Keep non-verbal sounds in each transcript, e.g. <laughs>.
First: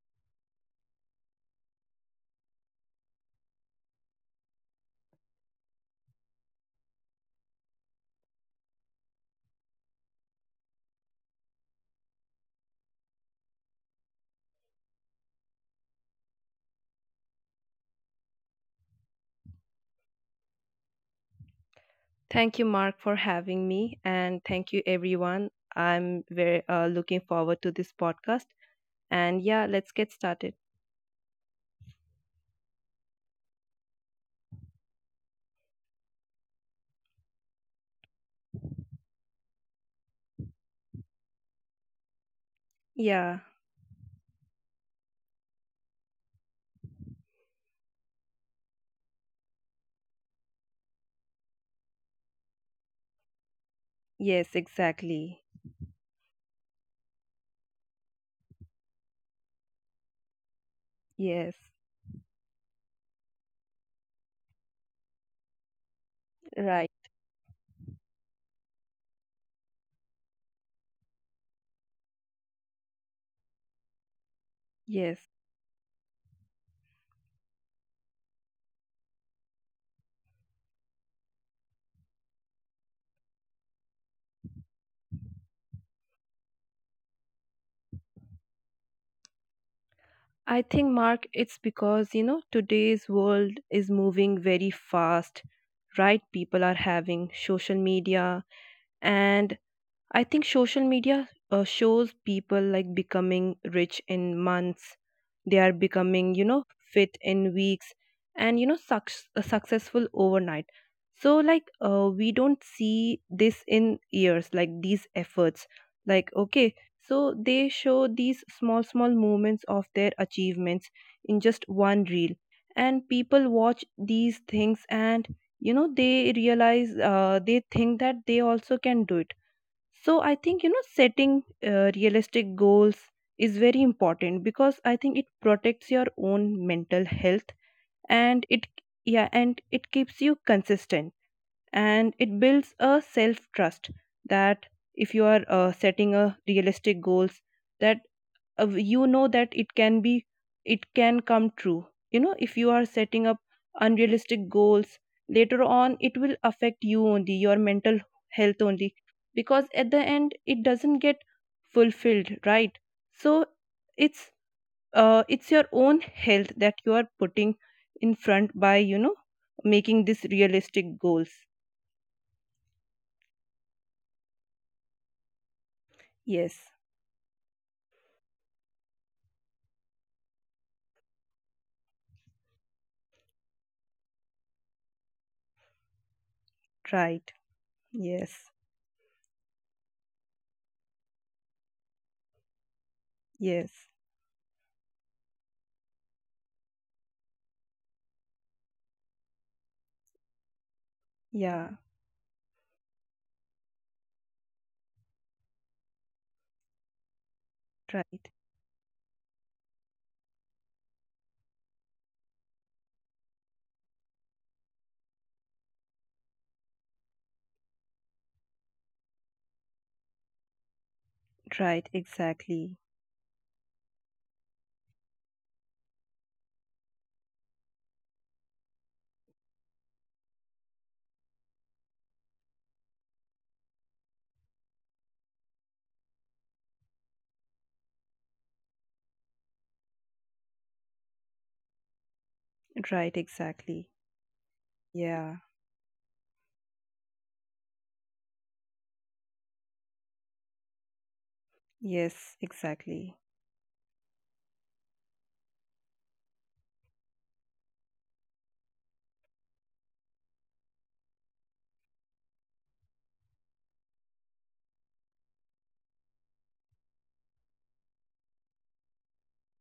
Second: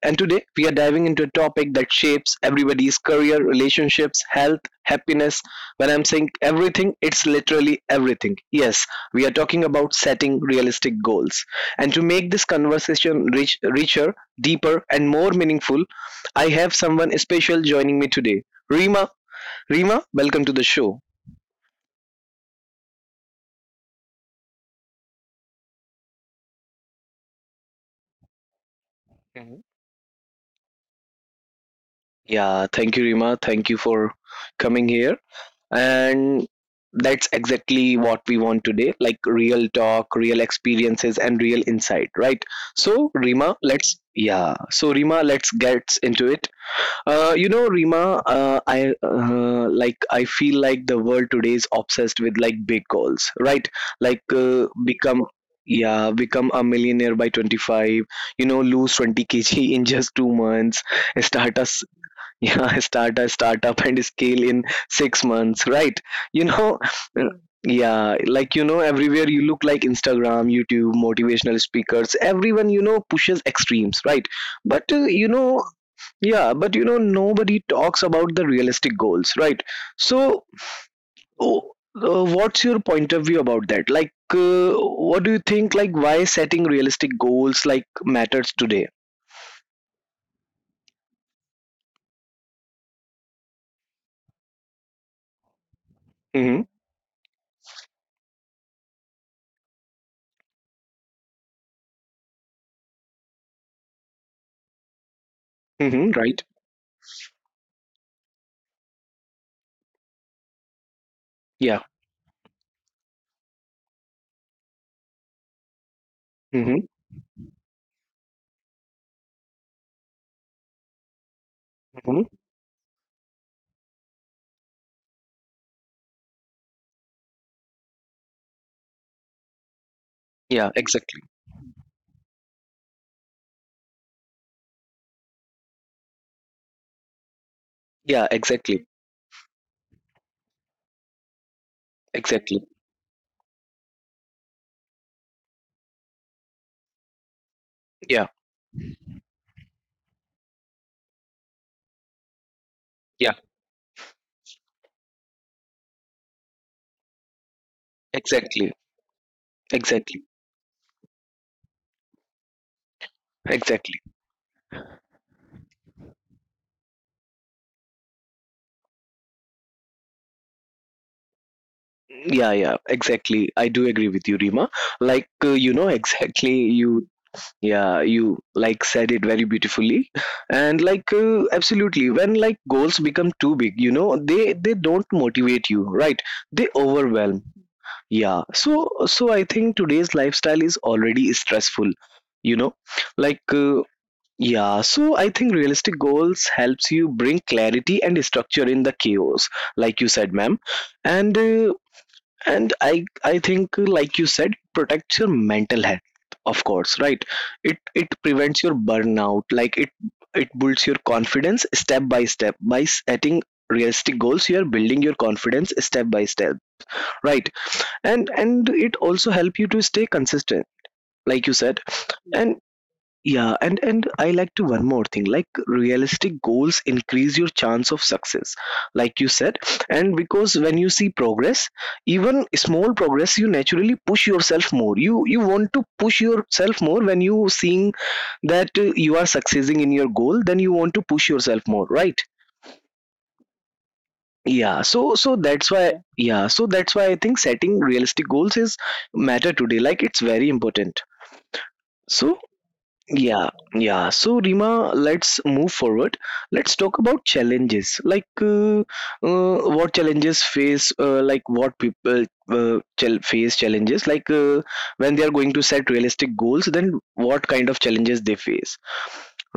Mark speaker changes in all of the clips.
Speaker 1: and today we are diving into a topic that shapes everybody's career, relationships, health, happiness. When I'm saying everything, it's literally everything. Yes, we are talking about setting realistic goals. And to make this conversation richer, deeper, and more meaningful, I have someone special joining me today, Rima. Rima, welcome to the show.
Speaker 2: Thank you, Mark, for having me, and thank you, everyone. I'm very looking forward to this podcast. And
Speaker 1: Mhm.
Speaker 2: yeah, let's get started.
Speaker 1: Yeah, thank you, Rima. Thank you for coming here. And that's exactly what we want today, like real talk, real experiences, and real insight, right? So,
Speaker 2: Yeah,
Speaker 1: Rima, let's, yeah. So, Rima, let's get into it. Rima, I feel like the world today is obsessed with like big goals, right? Like
Speaker 2: yes,
Speaker 1: uh, become,
Speaker 2: exactly.
Speaker 1: yeah, become a millionaire by 25. You know, lose 20 kg <laughs> in just 2 months.
Speaker 2: Yes,
Speaker 1: Start us, yeah, <laughs> start a startup and scale in 6 months, right? You know.
Speaker 2: right.
Speaker 1: uh, Hmm. Yeah, like you know, everywhere you look, like Instagram, YouTube, motivational speakers, everyone you know pushes extremes, right? But uh,
Speaker 2: Yes.
Speaker 1: you know, yeah, but you know, nobody talks about the realistic goals, right? So, oh, what's your point of view about that? Like, what do you think? Like, why setting realistic goals like matters today?
Speaker 2: I think, Mark, it's because, you know, today's world is moving very fast, right?
Speaker 1: Mm-hmm.
Speaker 2: People are having social media, and I think social media shows people like becoming rich in months. They are
Speaker 1: Mm-hmm.
Speaker 2: becoming, you
Speaker 1: Right.
Speaker 2: know, fit in weeks, and, you know, successful overnight. So, like,
Speaker 1: Yeah.
Speaker 2: we don't see this in years, like these efforts. Like, okay,
Speaker 1: Mm-hmm.
Speaker 2: so they show these small, small moments of their achievements in just one reel.
Speaker 1: Mm-hmm.
Speaker 2: And people watch these things, and, you know, they realize, they think that they also can do it. So I think, you know,
Speaker 1: Yeah.
Speaker 2: setting
Speaker 1: Exactly.
Speaker 2: realistic goals is very important, because I think it protects your own mental health, and it,
Speaker 1: Yeah.
Speaker 2: yeah,
Speaker 1: Exactly.
Speaker 2: and it keeps you consistent, and it builds a
Speaker 1: Exactly.
Speaker 2: self trust that if you are setting a realistic goals, that
Speaker 1: Yeah.
Speaker 2: you know, that it can come true. You know, if you are setting up
Speaker 1: Yeah.
Speaker 2: unrealistic goals, later on it will affect you only, your mental health only,
Speaker 1: Exactly.
Speaker 2: because at the end it doesn't
Speaker 1: Exactly.
Speaker 2: get fulfilled, right? So it's
Speaker 1: Exactly.
Speaker 2: it's your own health that you are putting in front by, you know, making these realistic goals.
Speaker 1: Yeah, yeah, exactly. I do agree with you, Rima. Like,
Speaker 2: Yes.
Speaker 1: you know, exactly, you Yeah, you like said it very beautifully, <laughs> and like absolutely, when like goals become too big, you know, they don't motivate you, right?
Speaker 2: Right.
Speaker 1: They overwhelm.
Speaker 2: Yes.
Speaker 1: Yeah. So I think today's lifestyle is already stressful, you know,
Speaker 2: Yes.
Speaker 1: like uh, yeah. So I think realistic goals helps you bring clarity and structure in the chaos, like you said, ma'am,
Speaker 2: Yeah.
Speaker 1: and. Uh, and I think like you said, it protects your mental health, of course, right?
Speaker 2: Right.
Speaker 1: It prevents your burnout. It builds your confidence step by step. By setting realistic goals you are building your confidence step by step, right? And it also help you to stay consistent,
Speaker 2: Right.
Speaker 1: like you said.
Speaker 2: Exactly.
Speaker 1: Yeah and yeah, and I like to one more thing. Like realistic goals increase your chance of success, like you said. And because when you see progress, even small progress, you naturally push yourself more. You want to push yourself more when you seeing that you are succeeding in your goal. Then you want to push yourself more, right?
Speaker 2: Right. Exactly.
Speaker 1: Yeah. So
Speaker 2: Yeah,
Speaker 1: so that's why Yeah. yeah. So that's why I think setting realistic goals is matter today. Like it's very important.
Speaker 2: yes,
Speaker 1: So,
Speaker 2: exactly.
Speaker 1: yeah, yeah. So, Rima, let's move forward. Let's talk about challenges. Like, what challenges face, like, what people chal- face challenges, like, When they are going to set realistic goals, then what kind of challenges they face,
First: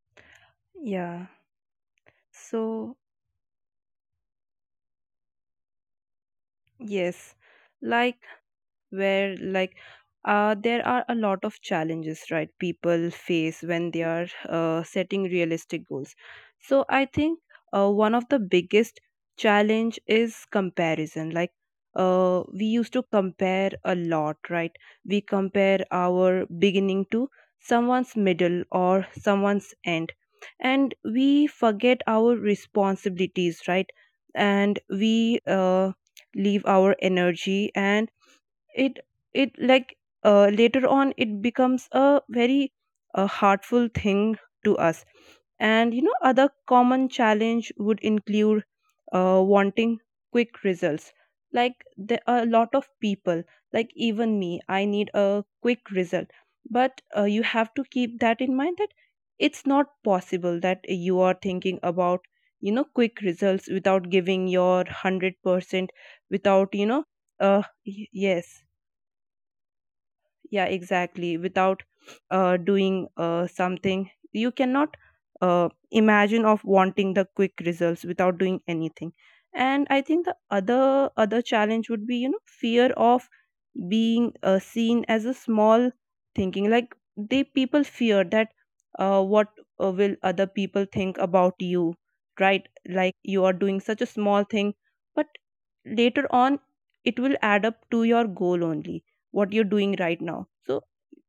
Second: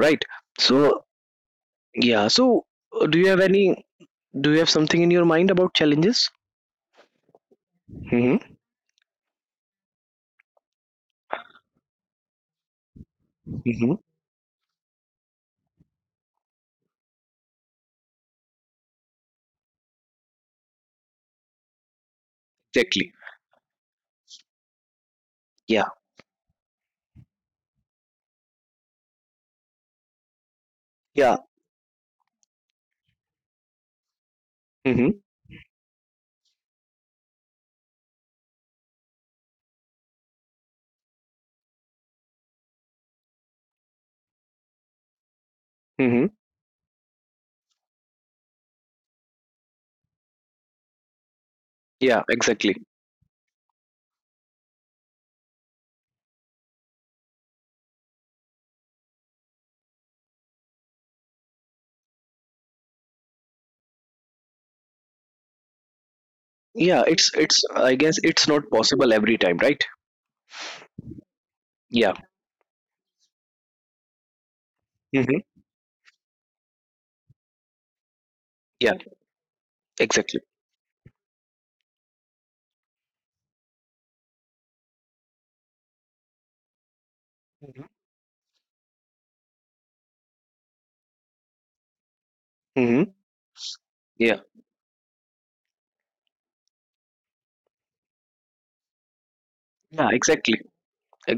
Speaker 1: right? So,
Speaker 2: Yeah.
Speaker 1: yeah. So,
Speaker 2: So,
Speaker 1: do you have any, do you have something in your mind about challenges?
Speaker 2: yes, like,
Speaker 1: Mm-hmm.
Speaker 2: where like there are a lot of challenges, right, people face
Speaker 1: Mm-hmm.
Speaker 2: when they are setting realistic goals. So I think, one of the biggest challenge is comparison. Like, we used to
Speaker 1: Exactly.
Speaker 2: compare a lot, right? We
Speaker 1: Yeah,
Speaker 2: compare our beginning to someone's middle or someone's end, and
Speaker 1: yeah.
Speaker 2: we forget our responsibilities, right? And
Speaker 1: Mm-hmm.
Speaker 2: we leave our energy, and it it like later on it becomes a very heartful thing to us. And, you know,
Speaker 1: Mm-hmm.
Speaker 2: other common challenge would include wanting quick results. Like,
Speaker 1: Yeah,
Speaker 2: there are a
Speaker 1: exactly.
Speaker 2: lot of people, like even me, I need a quick result. But you have to keep that in mind that it's not possible that you are thinking about, you know, quick results without giving your 100%, without, you
Speaker 1: Yeah,
Speaker 2: know,
Speaker 1: it's, I guess it's
Speaker 2: yes,
Speaker 1: not possible every time, right?
Speaker 2: yeah, exactly, without
Speaker 1: Yeah.
Speaker 2: doing something. You cannot
Speaker 1: Hmm.
Speaker 2: imagine of wanting the quick results without doing
Speaker 1: Yeah.
Speaker 2: anything. And I think
Speaker 1: Exactly.
Speaker 2: the other challenge would be, you know, fear of being seen as a small thinking. Like, they people fear that what will other people think about you, right?
Speaker 1: Hmm.
Speaker 2: Like, you are doing such a
Speaker 1: Yeah.
Speaker 2: small thing, but later on it will add up to your goal only, what you're doing
Speaker 1: Yeah.
Speaker 2: right now.
Speaker 1: Exactly.
Speaker 2: So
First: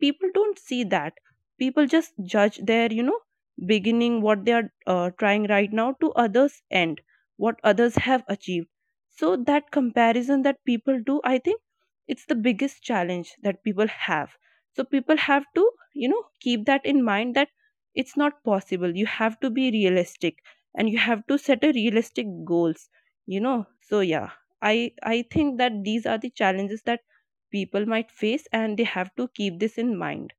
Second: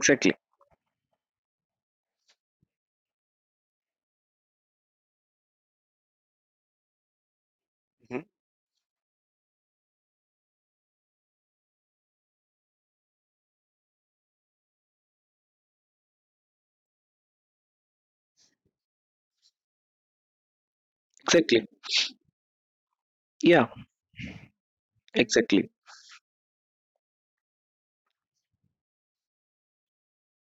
Speaker 2: people don't see that. People just judge their, you know, beginning, what they are trying right now, to others end, what others
Speaker 1: Mhm.
Speaker 2: have achieved. So that comparison that people do, I think it's the biggest challenge that people have. So people have to, you know, keep that in mind that it's not possible. You have to be realistic, and you have to set
Speaker 1: Exactly.
Speaker 2: a realistic goals, you know.
Speaker 1: Yeah,
Speaker 2: So yeah, I think
Speaker 1: exactly.
Speaker 2: that these are the challenges that people might face, and they have to keep this in mind.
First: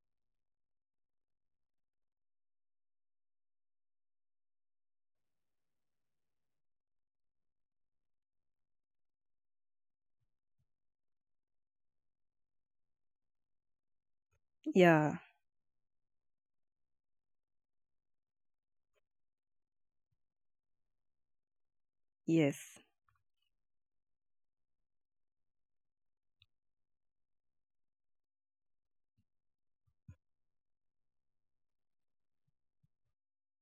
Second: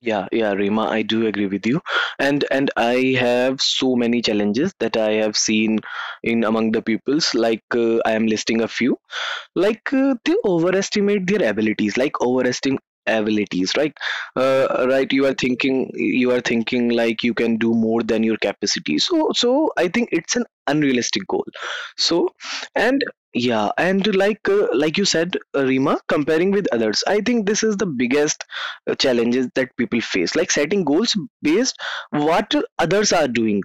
Speaker 1: Yeah, yeah, Rima, I do agree with you. And I have so many challenges that I have seen in among the pupils. Like I am listing a few. Like they overestimate their abilities, like overestimate abilities, right? Uh, right,
Speaker 2: Yeah.
Speaker 1: you are thinking like you can do more than your capacity, so so I think it's an unrealistic goal. So
Speaker 2: Yes.
Speaker 1: and yeah, and like you said, Rima, comparing with others, I think this is the biggest challenges that people face, like setting goals based what others are doing,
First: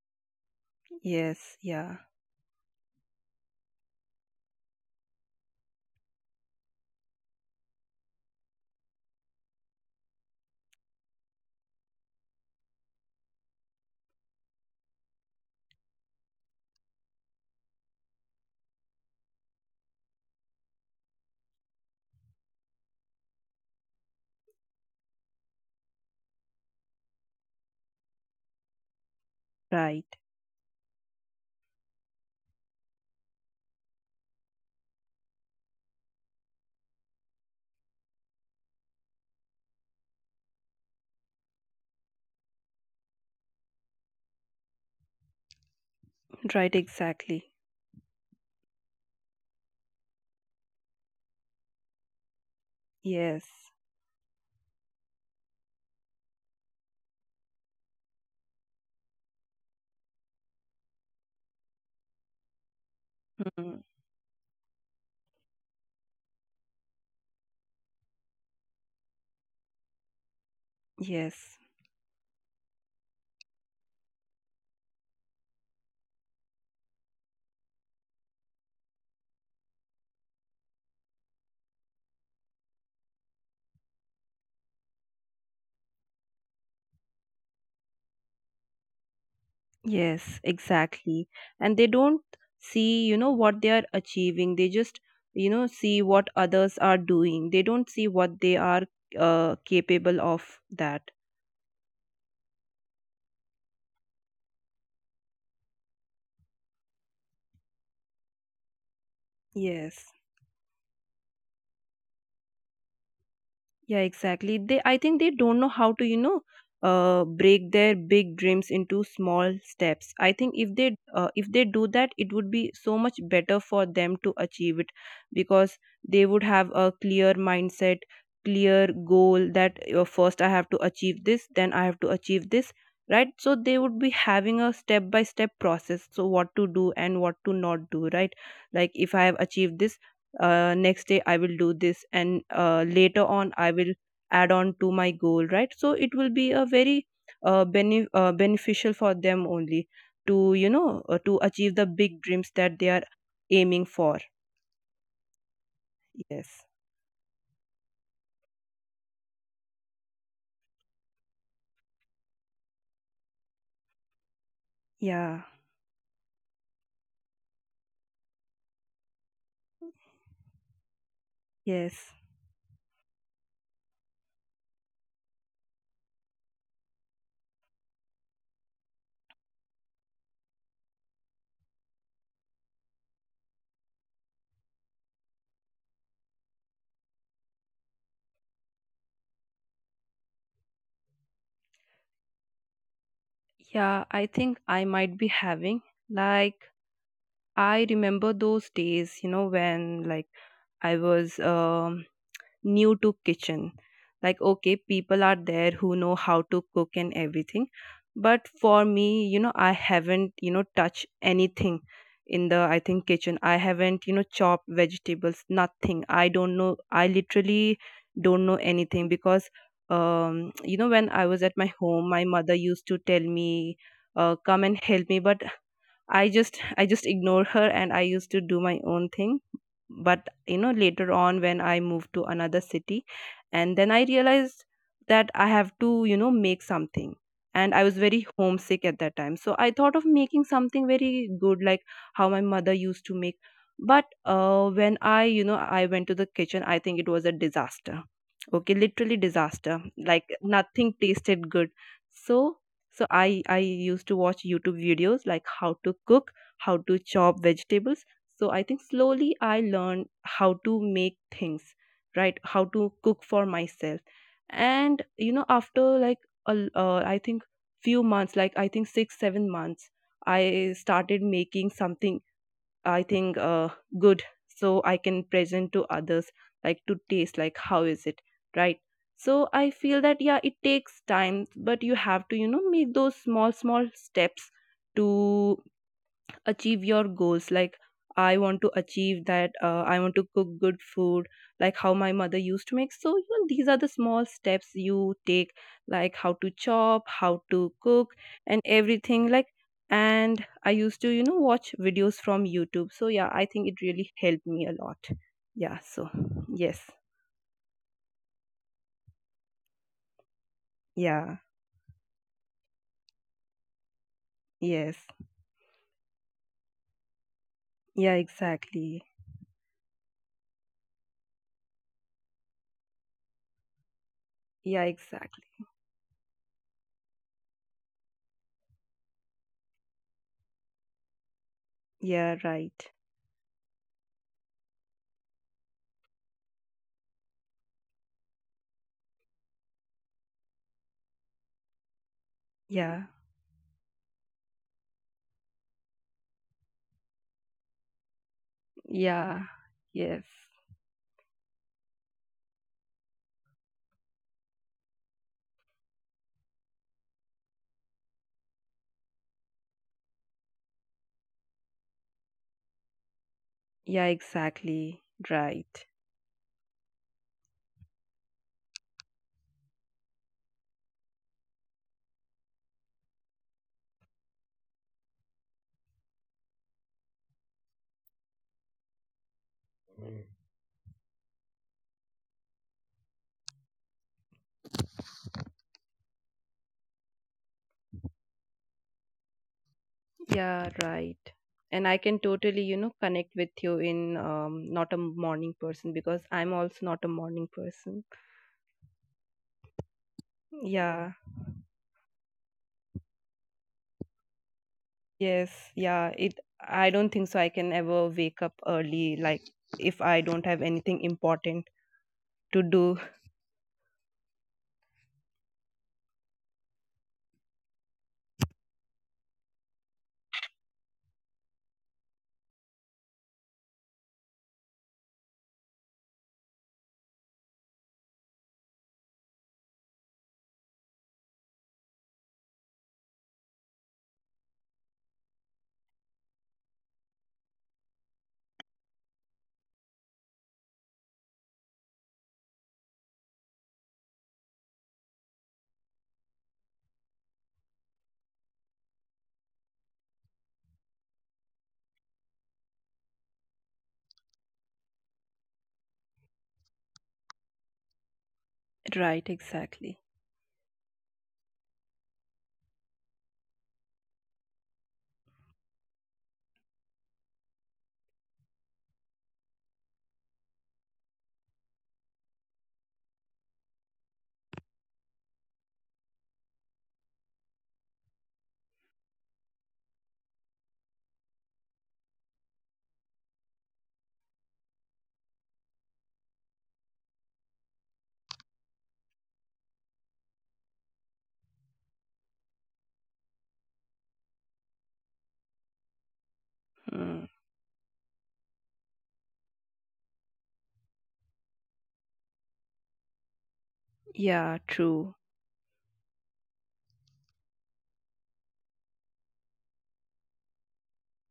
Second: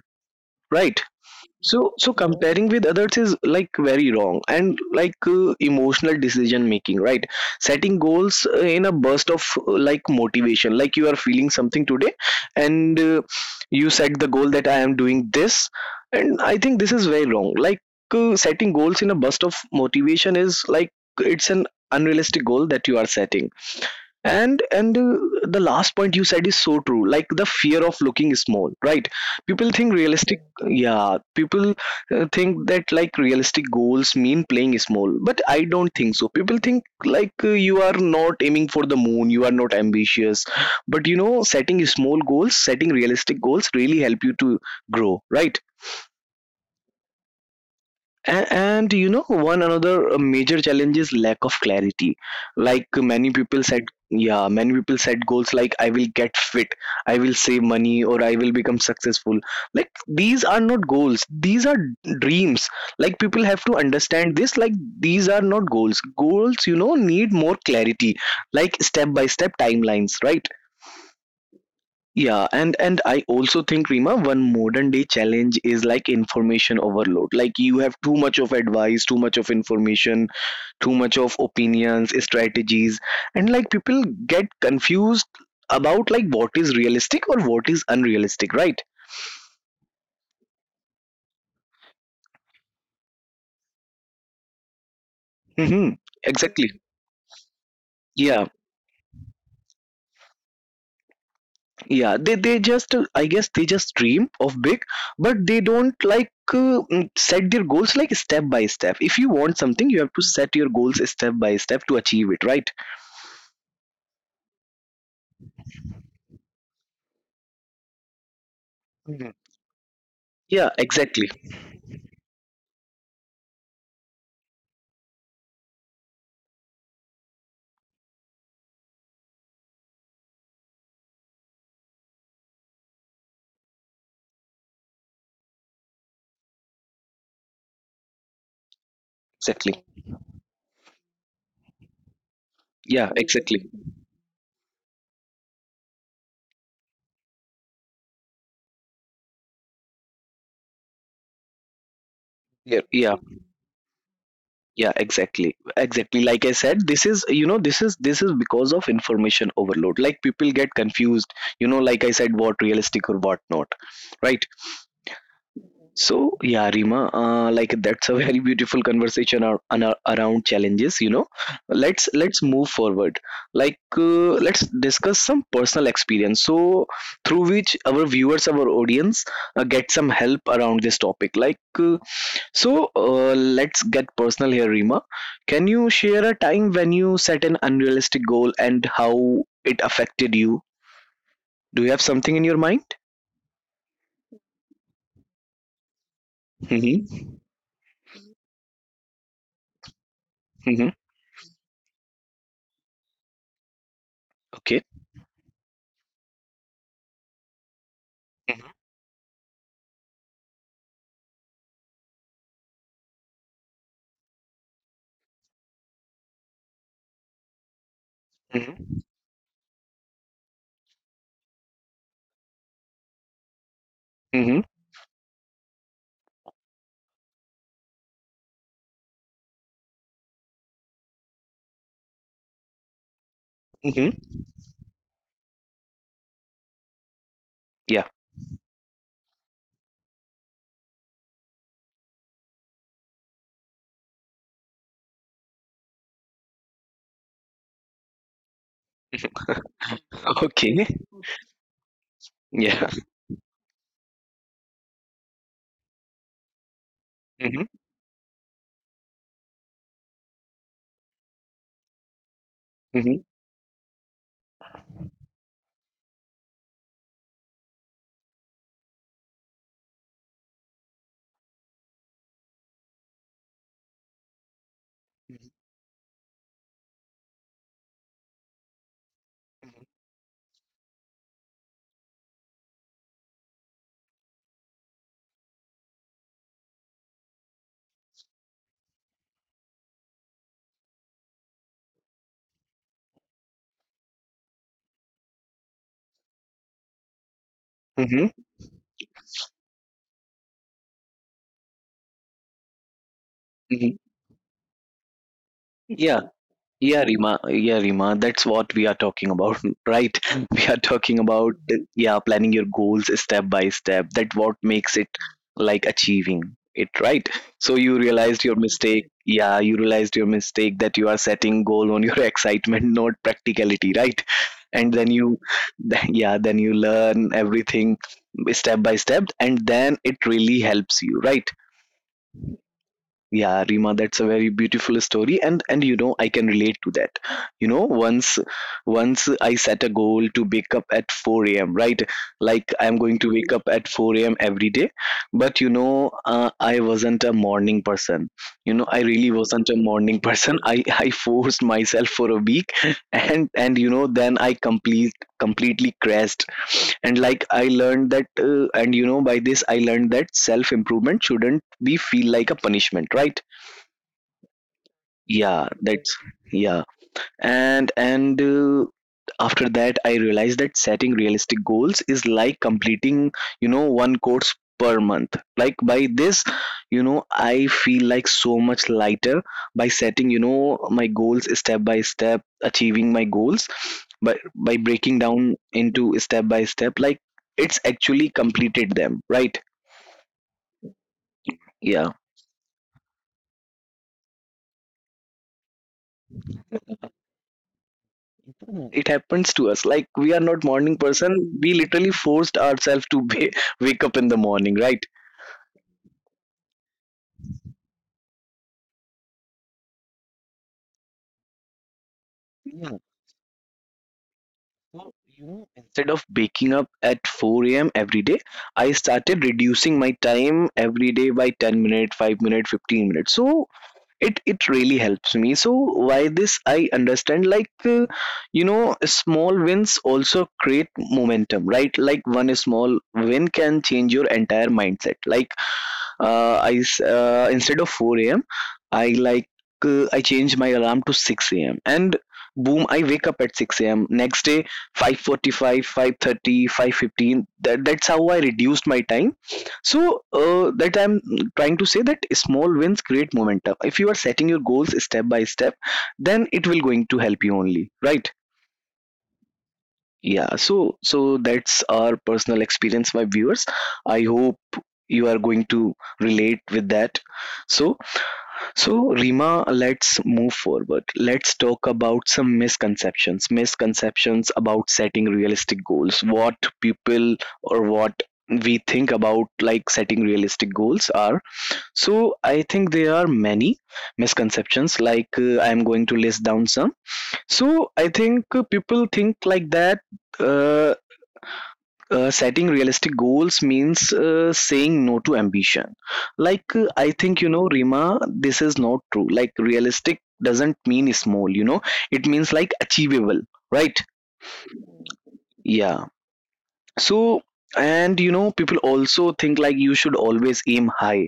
Speaker 1: right?
Speaker 2: Yes.
Speaker 1: So
Speaker 2: Yeah.
Speaker 1: so comparing with others is like very wrong, and like emotional decision making, right? Setting goals in a burst of like motivation, like you are feeling something today and you set the goal that I am doing this, and I think this is very wrong, like setting goals in a burst of motivation is like it's an unrealistic goal that you are setting. And the last point you said is so true, like the fear of looking small, right? People think, yeah,
Speaker 2: Right.
Speaker 1: realistic, yeah, people think that like realistic goals mean playing small, but I don't think so. People think like you are not aiming for the moon, you are not ambitious, but you know setting small goals, setting realistic goals really help you to grow, right?
Speaker 2: Right. Exactly.
Speaker 1: And you know, one another major challenge is lack of clarity. Like many
Speaker 2: Yes.
Speaker 1: people said, yeah, many people set goals like, I will get fit, I will save money, or I will become successful. Like these are not goals; these are dreams. Like people have to
Speaker 2: Mm.
Speaker 1: understand this. Like these are not goals. Goals, you know, need more clarity, like step by step timelines, right?
Speaker 2: Yes.
Speaker 1: Yeah, and I also think, Rima, one modern day challenge is like information overload. Like you have too much of advice, too much of information, too much of opinions, strategies, and like people get confused about like what is realistic or what is unrealistic, right?
Speaker 2: Yes. Exactly. And they don't see, you know, what they are achieving. They just, you know,
Speaker 1: Mm-hmm.
Speaker 2: see what
Speaker 1: Exactly.
Speaker 2: others are doing. They don't see what
Speaker 1: Yeah,
Speaker 2: they are capable of, that.
Speaker 1: yeah. They just I guess they just dream of big, but they don't like mm, set their goals like step by step. If you want something, you
Speaker 2: Yes.
Speaker 1: have to set your goals step by step to achieve it, right?
Speaker 2: Yeah, exactly. I think they don't know how to, you know, break their big dreams into small steps. I think
Speaker 1: Yeah, exactly.
Speaker 2: if they do that, it would be so much better for them to achieve it, because they would have a clear mindset, clear goal that first I have to achieve this, then I have to achieve this, right? So they would be having a step by step process. So what to do and what to not do, right? Like if I have achieved
Speaker 1: Exactly.
Speaker 2: this, next day I will do this, and
Speaker 1: Yeah,
Speaker 2: later on I
Speaker 1: exactly.
Speaker 2: will add on to my goal, right? So it will be a very beneficial for them only to, you know, to achieve the big dreams that
Speaker 1: Yeah,
Speaker 2: they are
Speaker 1: yeah,
Speaker 2: aiming for.
Speaker 1: yeah, exactly. Exactly. Like I
Speaker 2: Yes.
Speaker 1: said, this is, you know, this is because of information overload. Like people get confused, you know, like I said, what realistic or what not. Right?
Speaker 2: Yeah.
Speaker 1: So yeah, Rima, like that's a very beautiful conversation around challenges. You know,
Speaker 2: Yes.
Speaker 1: let's move forward. Like let's discuss some personal experience. So through which our viewers, our audience, get some help around this topic. Like so, let's get personal here, Rima. Can you share a time when you set an unrealistic goal and how it affected you? Do you have something in your mind?
Speaker 2: Yeah, I think I might be having, like,
Speaker 1: Mm-hmm.
Speaker 2: I remember those days, you know, when like
Speaker 1: Mm-hmm.
Speaker 2: I was new to kitchen. Like, okay,
Speaker 1: Okay.
Speaker 2: people are there who know how to cook and everything, but
Speaker 1: Mm-hmm.
Speaker 2: for me, you know, I haven't, you know, touched anything in the, I think, kitchen. I haven't, you know, chopped vegetables, nothing. I don't know, I literally don't know
Speaker 1: Mm-hmm.
Speaker 2: anything, because you know, when I was at my home, my mother used to tell me, come
Speaker 1: Mm-hmm.
Speaker 2: and help me, but I just ignored her, and I used to do my own thing. But you know, later on when I moved to another city, and then I
Speaker 1: Mm-hmm.
Speaker 2: realized that I have to, you know, make something. And I was
Speaker 1: Yeah.
Speaker 2: very homesick at that time, so I thought of making something very good, like how my mother used to make. But when I you know I went to the kitchen, I think it was a disaster. Okay, literally disaster, like
Speaker 1: <laughs> Okay.
Speaker 2: nothing tasted good. So,
Speaker 1: Yeah.
Speaker 2: so I used to watch YouTube videos, like how to cook, how to chop
Speaker 1: Mhm.
Speaker 2: vegetables. So I think slowly I learned how to make things, right, how to cook
Speaker 1: Mhm.
Speaker 2: for myself. And you know, after like I think few months, like I think 6 7 months, I started making something, I think, good, so I can
Speaker 1: Mhm.
Speaker 2: present to others, like to taste, like how is it, right? So I
Speaker 1: Mhm.
Speaker 2: feel that yeah, it takes time, but you have to, you know, make those small small steps to achieve your goals. Like, I want to achieve that, I want to cook good food, like how my mother used to make. So you know, these are the small steps you take, like how to chop, how to cook,
Speaker 1: Mhm.
Speaker 2: and everything, like. And I used to, you know, watch videos from YouTube. So yeah, I think it
Speaker 1: Mhm.
Speaker 2: really helped me a lot. Yeah. So
Speaker 1: Yeah.
Speaker 2: yes.
Speaker 1: Yeah, Rima. Yeah, Rima. That's what we are talking about, <laughs> right? We are talking
Speaker 2: Yeah.
Speaker 1: about yeah, planning your goals step by step. That what
Speaker 2: Yes.
Speaker 1: makes it like achieving it, right? So you
Speaker 2: Yeah,
Speaker 1: realized your
Speaker 2: exactly.
Speaker 1: mistake. Yeah, you realized your mistake, that you are setting goal on your <laughs> excitement, not practicality, right?
Speaker 2: Yeah,
Speaker 1: And then you,
Speaker 2: exactly.
Speaker 1: yeah, then you learn everything step by step, and then it really helps you, right?
Speaker 2: Yeah, right.
Speaker 1: Yeah, Rima, that's a very beautiful story, and you know I can relate to that. You know, once I set a goal to wake up at four a.m. Right, like I'm
Speaker 2: Yeah.
Speaker 1: going to wake up at four a.m. every day, but you know I wasn't a morning person. You know, I really
Speaker 2: Yeah.
Speaker 1: wasn't a morning
Speaker 2: Yes.
Speaker 1: person. I <laughs> I forced myself for a week, and you know then I completely crashed. And like I learned that and you know by this I learned that self improvement shouldn't we feel like a punishment, right?
Speaker 2: Yeah, exactly.
Speaker 1: yeah
Speaker 2: Right.
Speaker 1: that's yeah And after that I realized that setting realistic goals is like completing, you know, 1 course per month. Like by this, you know, I feel like so much lighter by setting you know my goals step by step, achieving my goals, but by breaking down into step by step, like it's actually completed them, right?
Speaker 2: Yeah, right. And I
Speaker 1: Yeah,
Speaker 2: can totally, you know, connect with you in, not a morning person, because I'm also not a morning person.
Speaker 1: it happens to us, like we are not morning
Speaker 2: Yeah.
Speaker 1: person. We literally forced ourselves to <laughs> wake up in the morning, right?
Speaker 2: Yes. Yeah. It. I don't think so I can ever wake up early, like, if I don't have anything important to do. <laughs>
Speaker 1: Instead of waking up at 4 a.m every day, I started reducing my time every day by 10 minutes, 5 minutes, 15 minutes. So it really helps me. So why this I understand, like you know small wins also create momentum, right? Like one small win can change your entire mindset. Like instead of 4 a.m. I like I change my alarm to 6 a.m. and boom, I wake up at 6 a.m. Next day 5:45, 5:30, 5:15. That that's how I reduced my time. So that I'm trying to say that small wins create momentum. If you are setting your goals step by step, then it will going to help you only, right?
Speaker 2: Right. Exactly.
Speaker 1: Yeah, so that's our personal experience, my viewers. I hope you are going to relate with that. So so Rima, let's move forward. Let's talk about some misconceptions about setting realistic goals. What people or what we think about like setting realistic goals are. So I think there are many misconceptions like I am going to list down some. So I think people think like that uh, setting realistic goals means saying no to ambition. Like I
Speaker 2: Hmm.
Speaker 1: think you know Rima, this is not true. Like realistic doesn't mean small, you know. It means like achievable, right?
Speaker 2: Yeah. True.
Speaker 1: Yeah. So and you know people also think like you should always aim high.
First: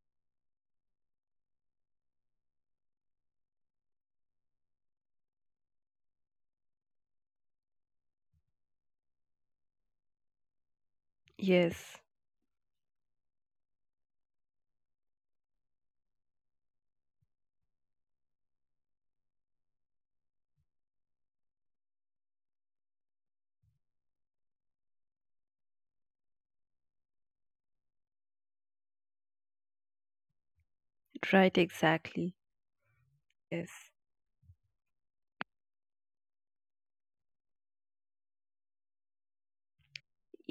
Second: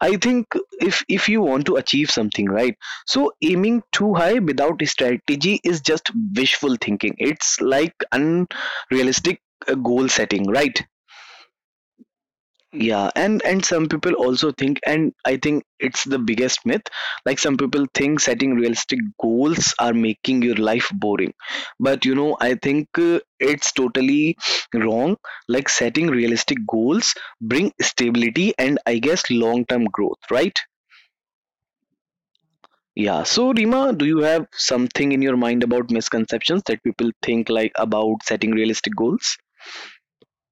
Speaker 1: I think if you want to achieve something, right? So aiming too high without strategy is just wishful thinking. It's like unrealistic goal setting, right?
Speaker 2: Yes.
Speaker 1: Yeah. And some people also think, and I think it's the biggest myth, like some people think setting realistic goals are making your life boring. But you know I think it's totally wrong. Like setting realistic goals bring stability and I guess long term growth, right?
Speaker 2: Right. Exactly.
Speaker 1: Yeah. So
Speaker 2: Yes.
Speaker 1: Rima, do you have something in your mind about misconceptions that people think like about setting realistic goals?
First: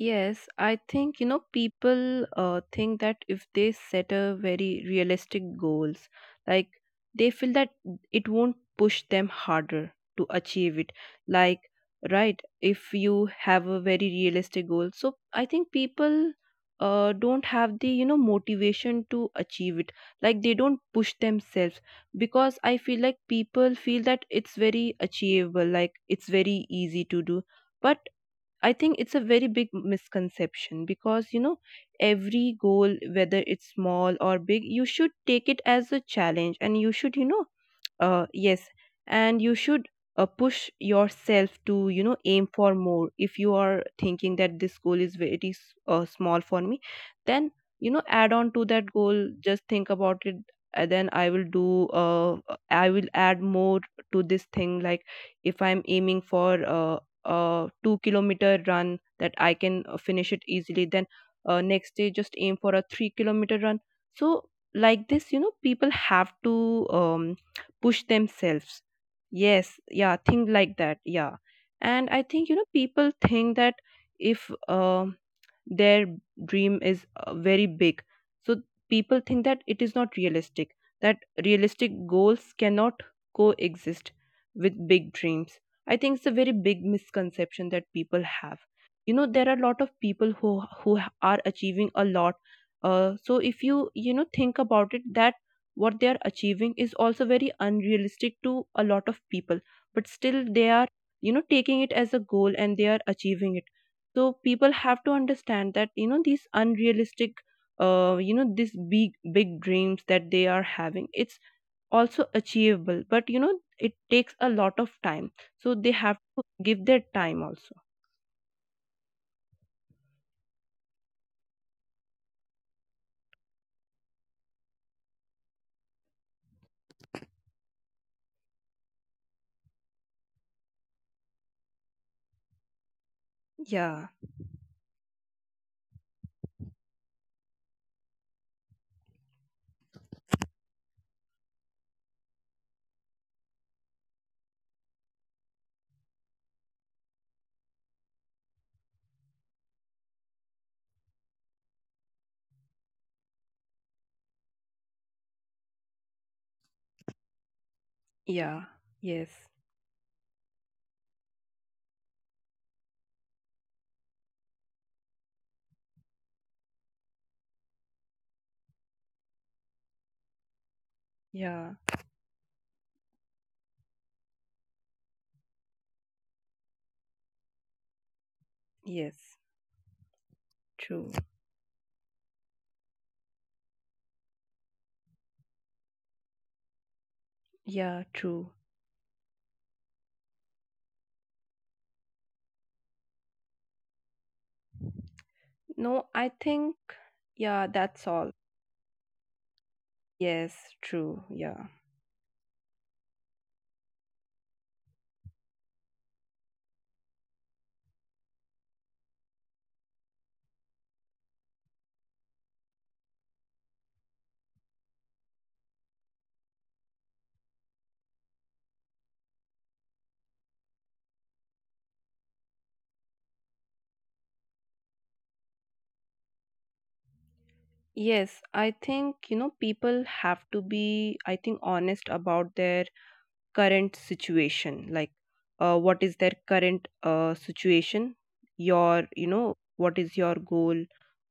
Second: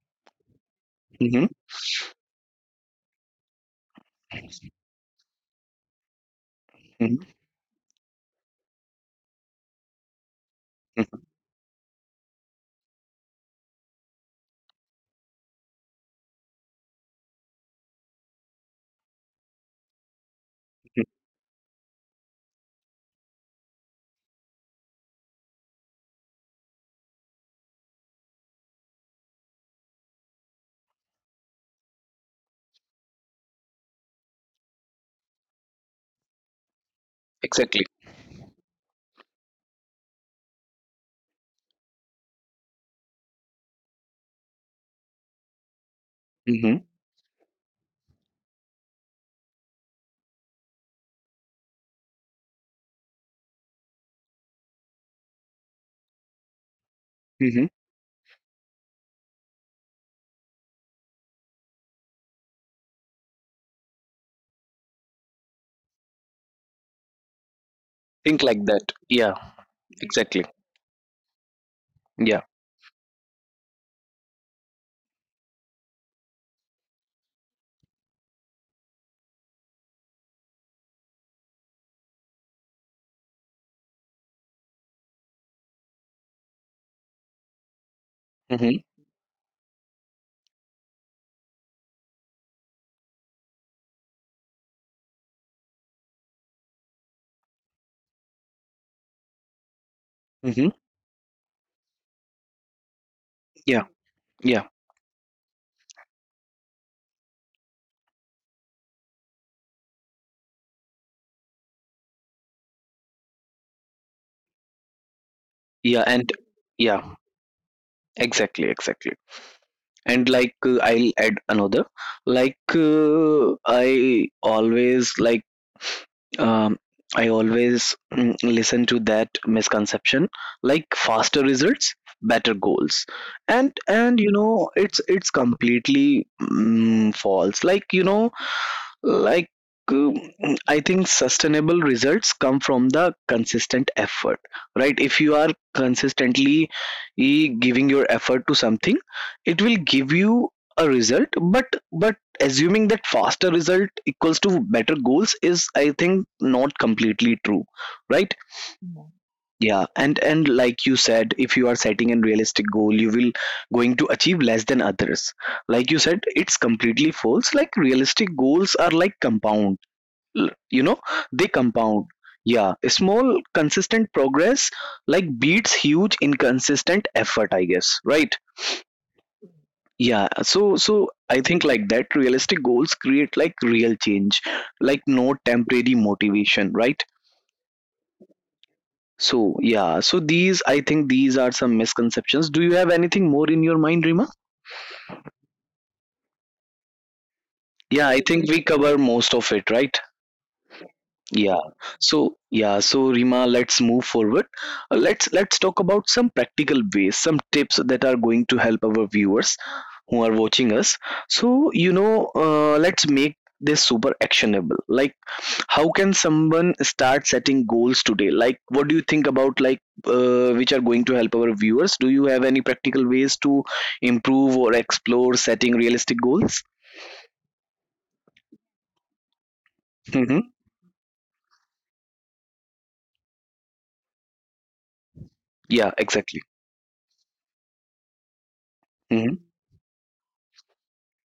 Speaker 2: Yes, I think, you know,
Speaker 1: Mm-hmm.
Speaker 2: people think that if they set a very realistic goals, like,
Speaker 1: Hmm.
Speaker 2: they feel that it won't push them harder to achieve it. Like, right, if you have a very realistic goal, so I think people don't have the, you know, motivation to achieve it. Like, they don't push themselves, because I feel like people feel that it's very achievable, like it's very easy to do. But I think it's a very big misconception, because you know, every goal, whether it's small or big, you should take it as a challenge, and you should, you know,
Speaker 1: Exactly.
Speaker 2: yes, and you should push yourself to, you know, aim for more. If you are thinking that this goal is very small for me,
Speaker 1: Mm-hmm.
Speaker 2: then you know, add on to that goal, just think about it. And then I will add more to this thing. Like, if I'm aiming for
Speaker 1: Mm-hmm.
Speaker 2: a 2-kilometer run that I can finish it easily, then next day just aim for a 3-kilometer run. So like this, you know, people have to um, push
Speaker 1: Think like
Speaker 2: themselves.
Speaker 1: that, yeah.
Speaker 2: Yes, yeah,
Speaker 1: Exactly.
Speaker 2: think like that, yeah. And I
Speaker 1: Yeah.
Speaker 2: think, you know, people think that if their dream is very big, so people think that it is not realistic, that realistic goals cannot coexist with big dreams. I think it's a very big misconception that people have.
Speaker 1: Mm-hmm.
Speaker 2: You know, there are a lot of people who are achieving a lot, so if you, you know, think about it, that what they are achieving is also very unrealistic to a lot of people, but still
Speaker 1: Mm-hmm.
Speaker 2: they are, you know, taking it as a goal, and they are achieving it.
Speaker 1: Yeah.
Speaker 2: So
Speaker 1: Yeah.
Speaker 2: people have to understand that, you know, these unrealistic, you know, these big big dreams that they are having, it's also achievable. But you know, it takes a lot of time, so they
Speaker 1: Yeah.
Speaker 2: have
Speaker 1: And
Speaker 2: to give their
Speaker 1: yeah,
Speaker 2: time also.
Speaker 1: exactly. Exactly. And like I'll add another. Like I always like um, I always listen to that misconception. Like faster results, better goals. And
Speaker 2: Yeah,
Speaker 1: and you know it's completely false. Like you know like, um, I think sustainable results come from the consistent effort, right? If you are consistently giving your effort to something, it will give you a result. But assuming that faster result equals to better goals is, I think, not completely true, right?
Speaker 2: yeah, yes,
Speaker 1: Yeah, and like you said, if you are setting a realistic goal, you will going to achieve less than others. Like you said, it's completely false. Like realistic goals are like compound, you know they
Speaker 2: yeah,
Speaker 1: compound. Yeah, small consistent progress like beats huge inconsistent effort, I guess, right?
Speaker 2: yes,
Speaker 1: Yeah. So
Speaker 2: true.
Speaker 1: I think like that realistic goals create like real change, like no temporary motivation, right?
Speaker 2: Yeah, true.
Speaker 1: So yeah, so these I think these are some misconceptions. Do you have anything more in your mind, Rima?
Speaker 2: No, I think, yeah, that's
Speaker 1: Yeah, I
Speaker 2: all.
Speaker 1: think we cover most of it, right?
Speaker 2: Yes, true.
Speaker 1: Yeah.
Speaker 2: Yeah.
Speaker 1: So yeah. So Rima, let's move forward. Let's talk about some practical ways, some tips that are going to help our viewers who are watching us. So you know, let's make this super actionable. Like, how can someone start setting goals today? Like, what do you think about like which are going to help our viewers? Do you have any practical ways to improve or explore setting realistic goals?
Speaker 2: Yes, I think, you know, people have
Speaker 1: Mm-hmm.
Speaker 2: to be, I think, honest about their current situation, like
Speaker 1: Yeah.
Speaker 2: what is their
Speaker 1: Exactly.
Speaker 2: current situation, you
Speaker 1: Mm-hmm.
Speaker 2: know, what is your goal,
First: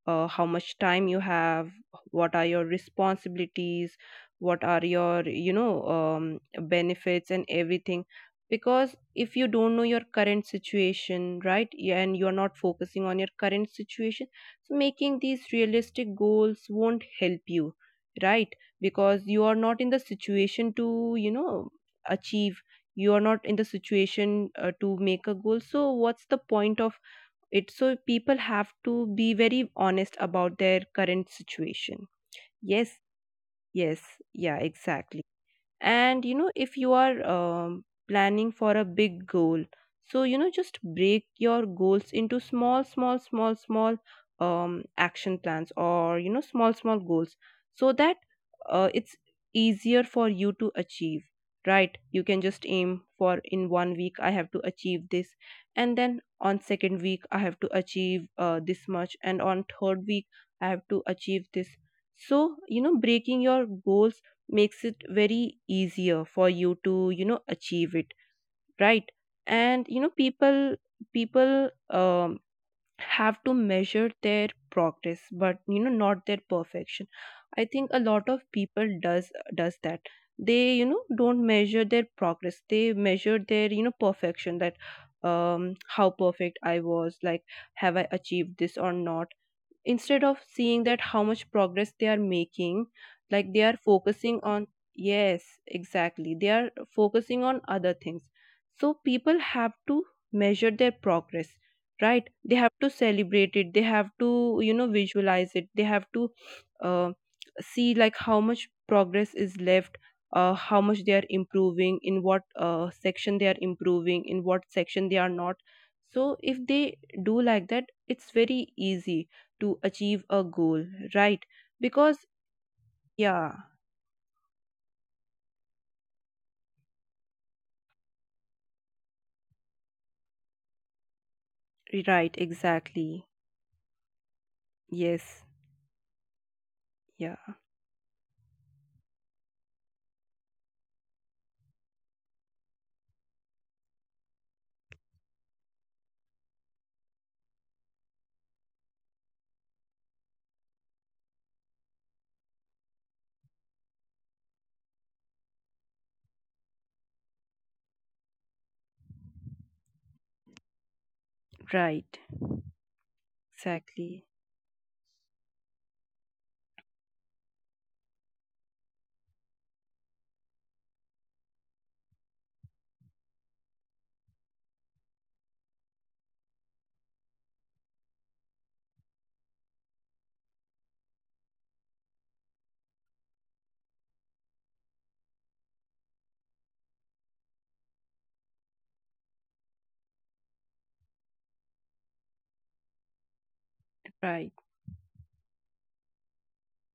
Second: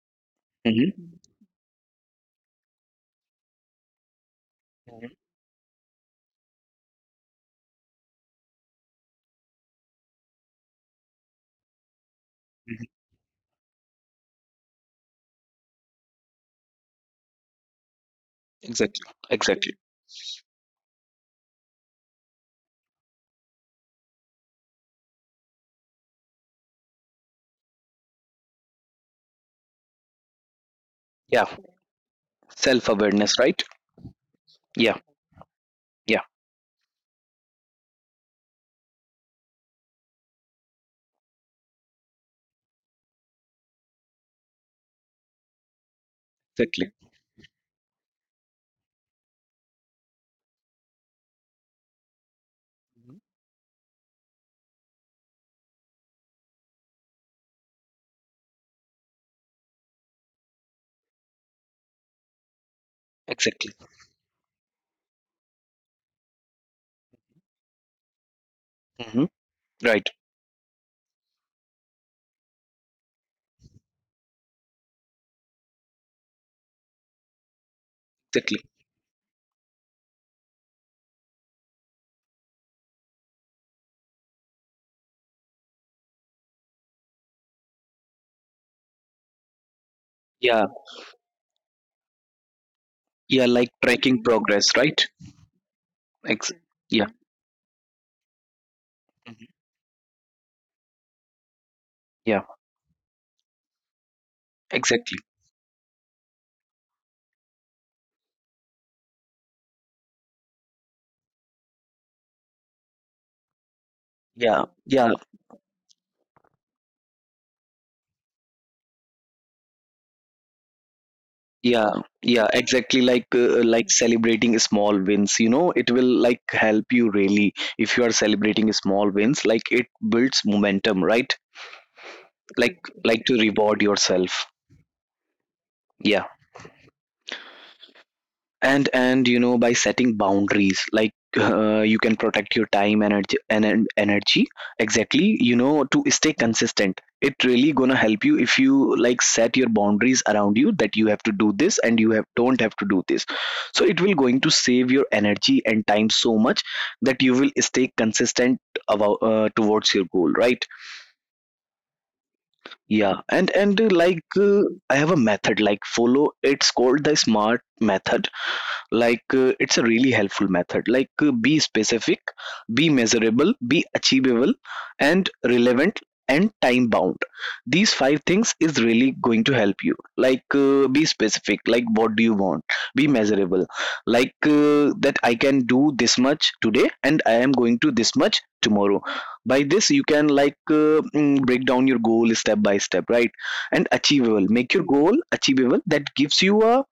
Speaker 2: how much time you have, what are your responsibilities, what are
Speaker 1: Mm-hmm.
Speaker 2: your, you know, benefits and everything. Because if you don't know your current situation, right, yeah, and you're not focusing on your current situation, so making these realistic goals won't help you, right?
Speaker 1: Exactly.
Speaker 2: Because you are
Speaker 1: Exactly.
Speaker 2: not in the situation to, you know, achieve. You are not in the situation to make a goal, so what's the point of it? So people have to be very honest about their current
Speaker 1: Yeah.
Speaker 2: situation.
Speaker 1: Self
Speaker 2: Yes,
Speaker 1: awareness, right?
Speaker 2: yes, yeah,
Speaker 1: Yeah.
Speaker 2: exactly.
Speaker 1: Yeah.
Speaker 2: And you know, if you are planning for a big goal, so you know, just break your goals into small action plans, or you know, small
Speaker 1: Exactly.
Speaker 2: small goals, so that it's easier for you to achieve, right? You can just aim
Speaker 1: Mhm.
Speaker 2: for, in 1 week I have to achieve this, and then on 2nd week I have to achieve this much, and on 3rd week I have to achieve this. So you know, breaking your
Speaker 1: Exactly.
Speaker 2: goals makes it very easier for you to, you know, achieve it, right?
Speaker 1: Hmm.
Speaker 2: And you
Speaker 1: Right.
Speaker 2: know, people, people have to measure their progress, but you know, not their perfection. I think a lot of
Speaker 1: Exactly.
Speaker 2: people does that. They, you know, don't measure their progress, they measure their, you know, perfection. That, um, how perfect I was, like, have I achieved this or not, instead of
Speaker 1: Yeah.
Speaker 2: seeing that how much progress they are making.
Speaker 1: Yeah.
Speaker 2: Like, they
Speaker 1: Like
Speaker 2: are
Speaker 1: tracking
Speaker 2: focusing on,
Speaker 1: progress, right?
Speaker 2: yes exactly, they
Speaker 1: Ex-
Speaker 2: are
Speaker 1: yeah.
Speaker 2: focusing on other things. So people
Speaker 1: Mhm.
Speaker 2: have to measure their progress, right?
Speaker 1: Yeah.
Speaker 2: They have to celebrate it, they have to, you know,
Speaker 1: Exactly.
Speaker 2: visualize it, they have to, uh, see like how much progress is left, how much they are improving, in what section they are improving, in what
Speaker 1: Yeah.
Speaker 2: section
Speaker 1: Yeah.
Speaker 2: they are not. So if they do like that, it's very easy to achieve a goal, right?
Speaker 1: Yeah.
Speaker 2: Because,
Speaker 1: Yeah. Exactly.
Speaker 2: yeah,
Speaker 1: Like celebrating small wins. You know, it will like help you really if you are celebrating small wins. Like it builds momentum, right?
Speaker 2: right,
Speaker 1: Like
Speaker 2: exactly.
Speaker 1: like to reward yourself.
Speaker 2: Yes,
Speaker 1: Yeah.
Speaker 2: yeah,
Speaker 1: And you know by setting boundaries, like you can protect your time, energy and energy, exactly, you know, to stay consistent. It really gonna help you if you like set your boundaries around you, that you have to do this and you have don't have to do this. So it will going to save your energy and time so much that you will stay consistent about towards your goal, right?
Speaker 2: right,
Speaker 1: Yeah. And like
Speaker 2: exactly,
Speaker 1: I have a method like follow. It's called the smart method. Like it's a really helpful method. Like be specific, be measurable, be achievable, and relevant, and time bound. These five things is really going to help you. Like be specific like what do you want. Be measurable like that I can do this much today and I am going to this much tomorrow. By this you can like break down your goal step by step, right? And achievable,
Speaker 2: right.
Speaker 1: make your goal achievable, that gives you a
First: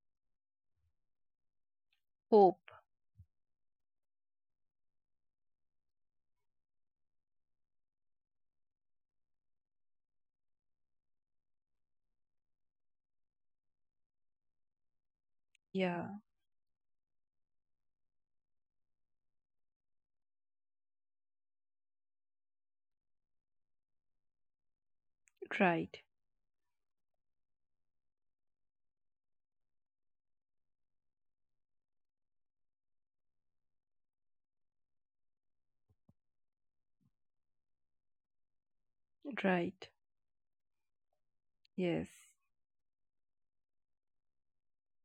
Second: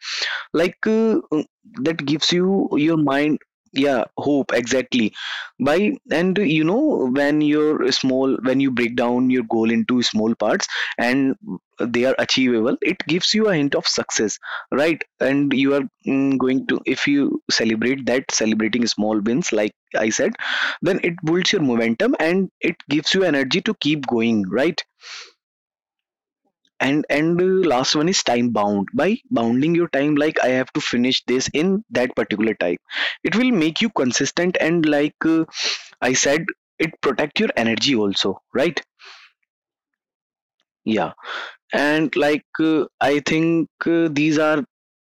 Speaker 1: like that gives
Speaker 2: Hope,
Speaker 1: you your mind. Yeah, hope, exactly. By, and you know when you're small, when you break down your goal into small parts and they are achievable, it gives you a hint of success, right? And you are
Speaker 2: yeah,
Speaker 1: going to, if you celebrate that, celebrating small wins, like I said, then it builds your momentum and it gives you energy to keep going, right?
Speaker 2: right,
Speaker 1: And last one is time bound. By bounding your time like I have to finish this in that particular time, it will make you consistent and like I said, it protect your energy also, right?
Speaker 2: right,
Speaker 1: Yeah.
Speaker 2: yes,
Speaker 1: And like I think these are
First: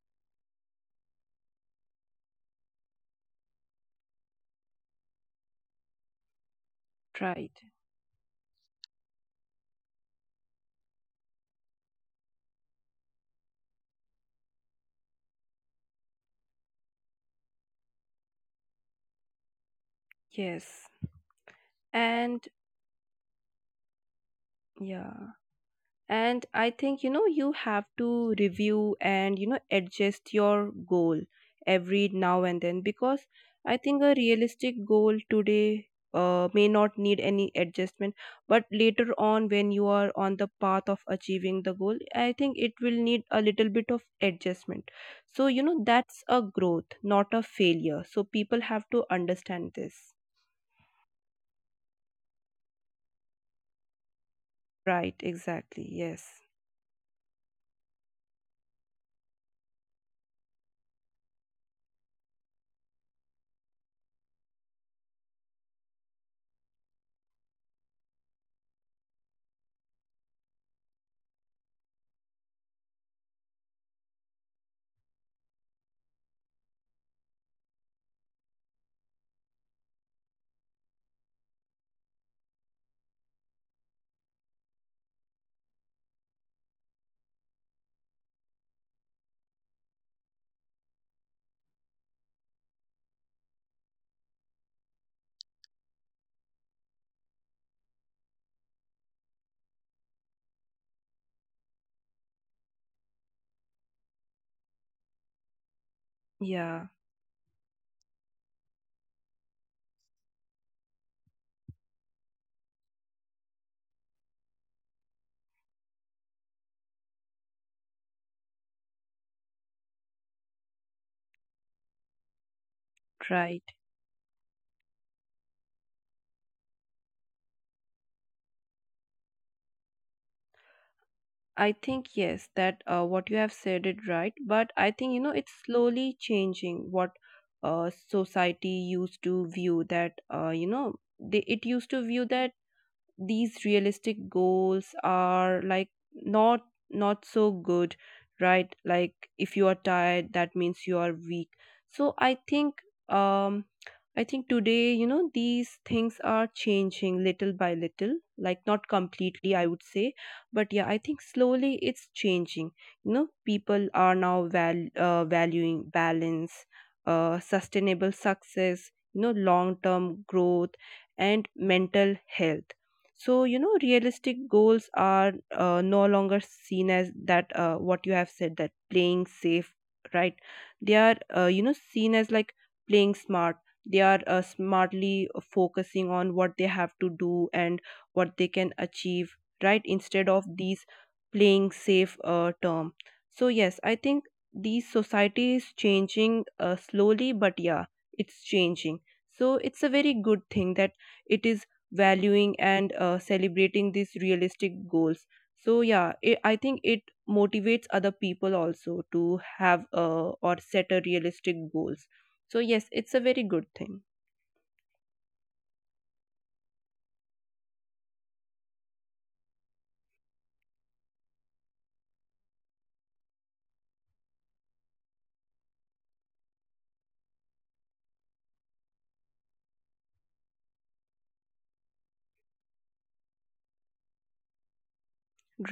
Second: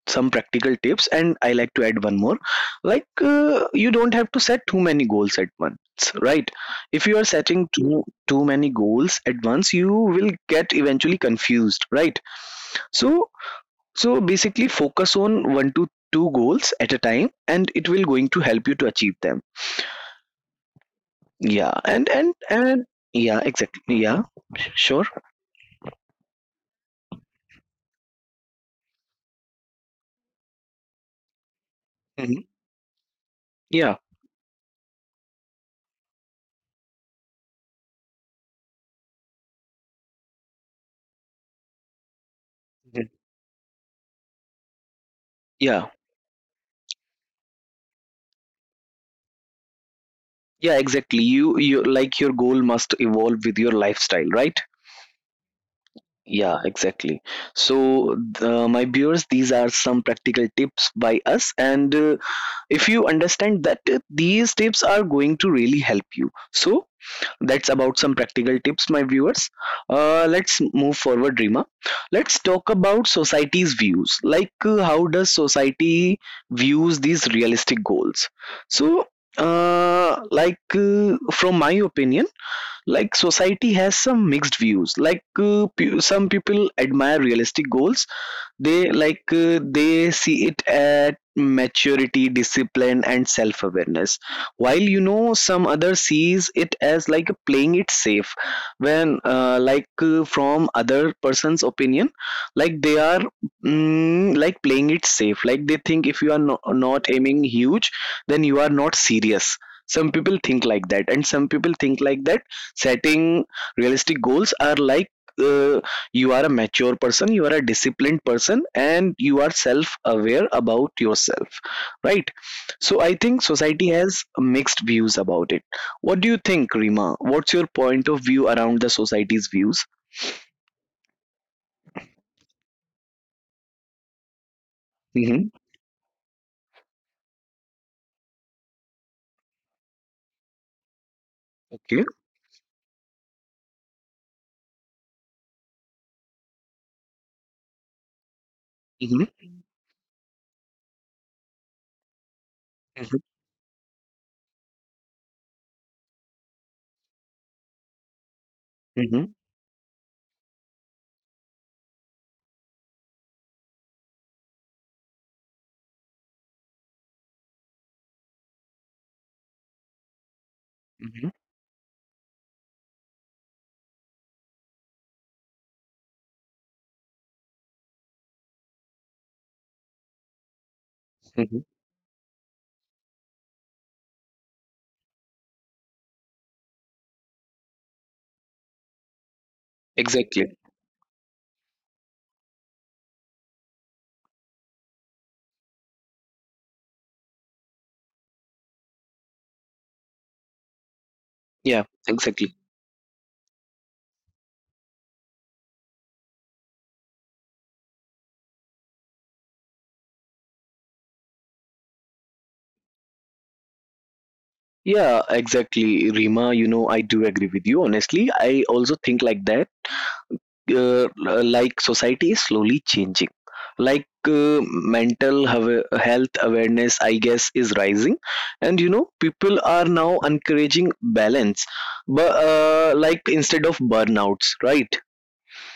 Speaker 1: some practical tips, and I like to add one more. Like you don't have to set too many goals at once, right? If you are
Speaker 2: right,
Speaker 1: setting too many goals at once, you will get eventually confused, right? So so basically focus on 1 to 2 goals at a time, and it will going to help you to achieve them.
Speaker 2: yes.
Speaker 1: Yeah. And and
Speaker 2: And,
Speaker 1: and yeah, exactly. Yeah. Sure.
Speaker 2: yeah, and I think, you know, you have to review and you know, adjust your goal every now
Speaker 1: Mhm.
Speaker 2: and then. Because I
Speaker 1: Yeah.
Speaker 2: think a realistic goal today may not need any adjustment, but later on when you are on the path of achieving the goal, I think it will
Speaker 1: Mhm.
Speaker 2: need a little bit of adjustment. So you know,
Speaker 1: Yeah.
Speaker 2: that's a growth, not a failure, so people have to understand this.
Speaker 1: Yeah, exactly. You like your goal must evolve with your lifestyle, right?
Speaker 2: Right, exactly, yes,
Speaker 1: Yeah, exactly. So, the, my viewers, these are some practical tips by us. And if you understand that these tips are going to really help you. So, that's about some practical tips, my viewers. Let's move forward, Rima. Let's talk about society's views. Like, how does society views these realistic goals? So, like, from my opinion, like society has some mixed views. Like, some people admire realistic goals. They like they see it at maturity, discipline and self awareness, while you know some other sees it as like playing it safe. When like from other person's opinion, like they are like playing it safe. Like they think if you are no,
Speaker 2: yeah,
Speaker 1: not aiming huge, then you are not serious. Some people think like that, and some people think like that setting realistic goals are like uh, you are a mature person, you are a disciplined person and you are self aware about yourself, right? So I think
Speaker 2: right.
Speaker 1: society has mixed views about it. What do you think Rima, what's your point of view around the society's views?
Speaker 2: I think yes, that what you have said it right, but I think you know,
Speaker 1: Mm-hmm.
Speaker 2: it's slowly changing. What society used to view, that you know, it used to
Speaker 1: Okay.
Speaker 2: view that these realistic goals are like not so good, right? Like
Speaker 1: Mm-hmm.
Speaker 2: if you are tired, that means you are weak. So I think,
Speaker 1: Mm-hmm.
Speaker 2: um I think today, you know, these things are changing little by little, like not completely I would say, but yeah, I think slowly it's changing. You know, people are now valuing balance, sustainable success, you know, long term growth,
Speaker 1: Mm-hmm.
Speaker 2: and mental health. So you know, realistic goals are no longer seen as that, what you have said, that playing safe, right? They are,
Speaker 1: Mm-hmm.
Speaker 2: you know, seen as like playing smart. They are smartly focusing on what they have to do and what they can achieve, right? Instead of
Speaker 1: Exactly.
Speaker 2: these playing safe term. So yes, I think the society is changing slowly, but yeah, it's changing. So it's a very good thing that it is
Speaker 1: Yeah, exactly.
Speaker 2: valuing and celebrating these realistic goals. So yeah, I think it motivates other people also to have or set a realistic goals. So yes, it's a very good thing.
Speaker 1: Yeah, exactly Rima, you know I do agree with you. Honestly I also think like that like society is slowly changing, like mental health awareness I guess is rising, and you know people are now encouraging balance, but like instead of burnouts, right?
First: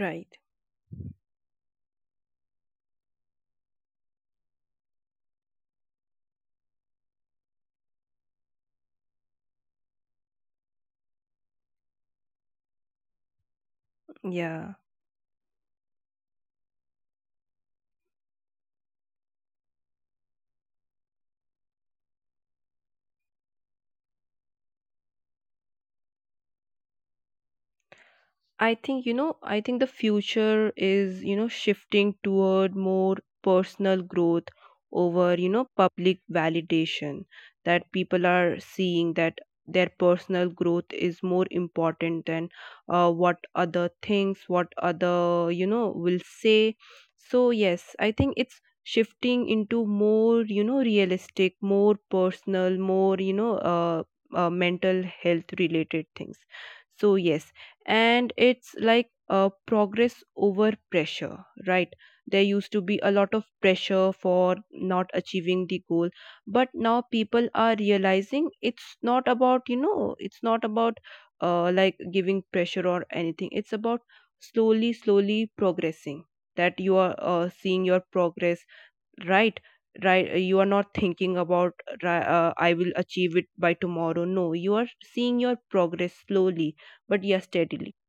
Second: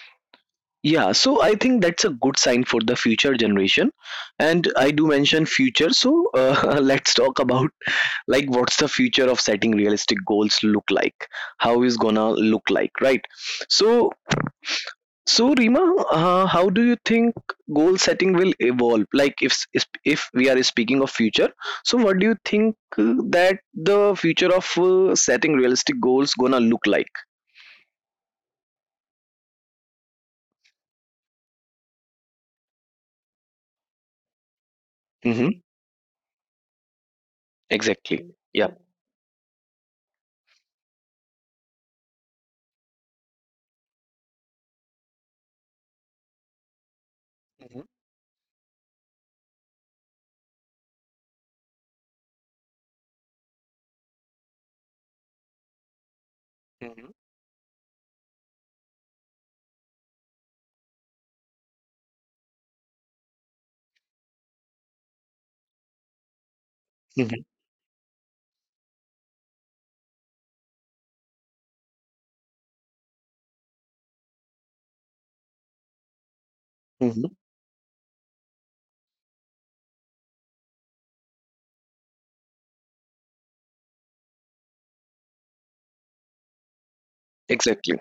Speaker 2: Right.
Speaker 1: Yeah. So I think that's a good sign for the future generation. And I do mention future, so <laughs> let's talk about like what's the future of setting realistic goals look like. How is gonna look like, right? So
Speaker 2: Yeah.
Speaker 1: so, Rima, how do you think goal setting will evolve? Like, if we are speaking of future, so what do you think that the future of setting realistic goals gonna look like?
Speaker 2: I think, you know, I think the future is, you know, shifting toward more personal growth over, you know,
Speaker 1: Mm-hmm.
Speaker 2: public validation. That people
Speaker 1: Exactly.
Speaker 2: are
Speaker 1: Yeah.
Speaker 2: seeing that their personal growth is more important than what other things, what other, you know, will say. So
Speaker 1: Mm-hmm.
Speaker 2: yes, I think it's shifting into more, you know, realistic, more personal, more, you know, mental health related things. So
Speaker 1: Mm-hmm.
Speaker 2: yes, and it's like a progress over pressure, right? There used to be a lot of pressure for not achieving the goal, but now people are realizing, it's not about, you know, it's not about like giving pressure or anything, it's about slowly slowly progressing, that you are
Speaker 1: Mm-hmm. Hmm.
Speaker 2: seeing your progress, right? Right, you are not thinking about I will achieve it by tomorrow, no, you are seeing your progress slowly, but yes, steadily,
Speaker 1: Exactly.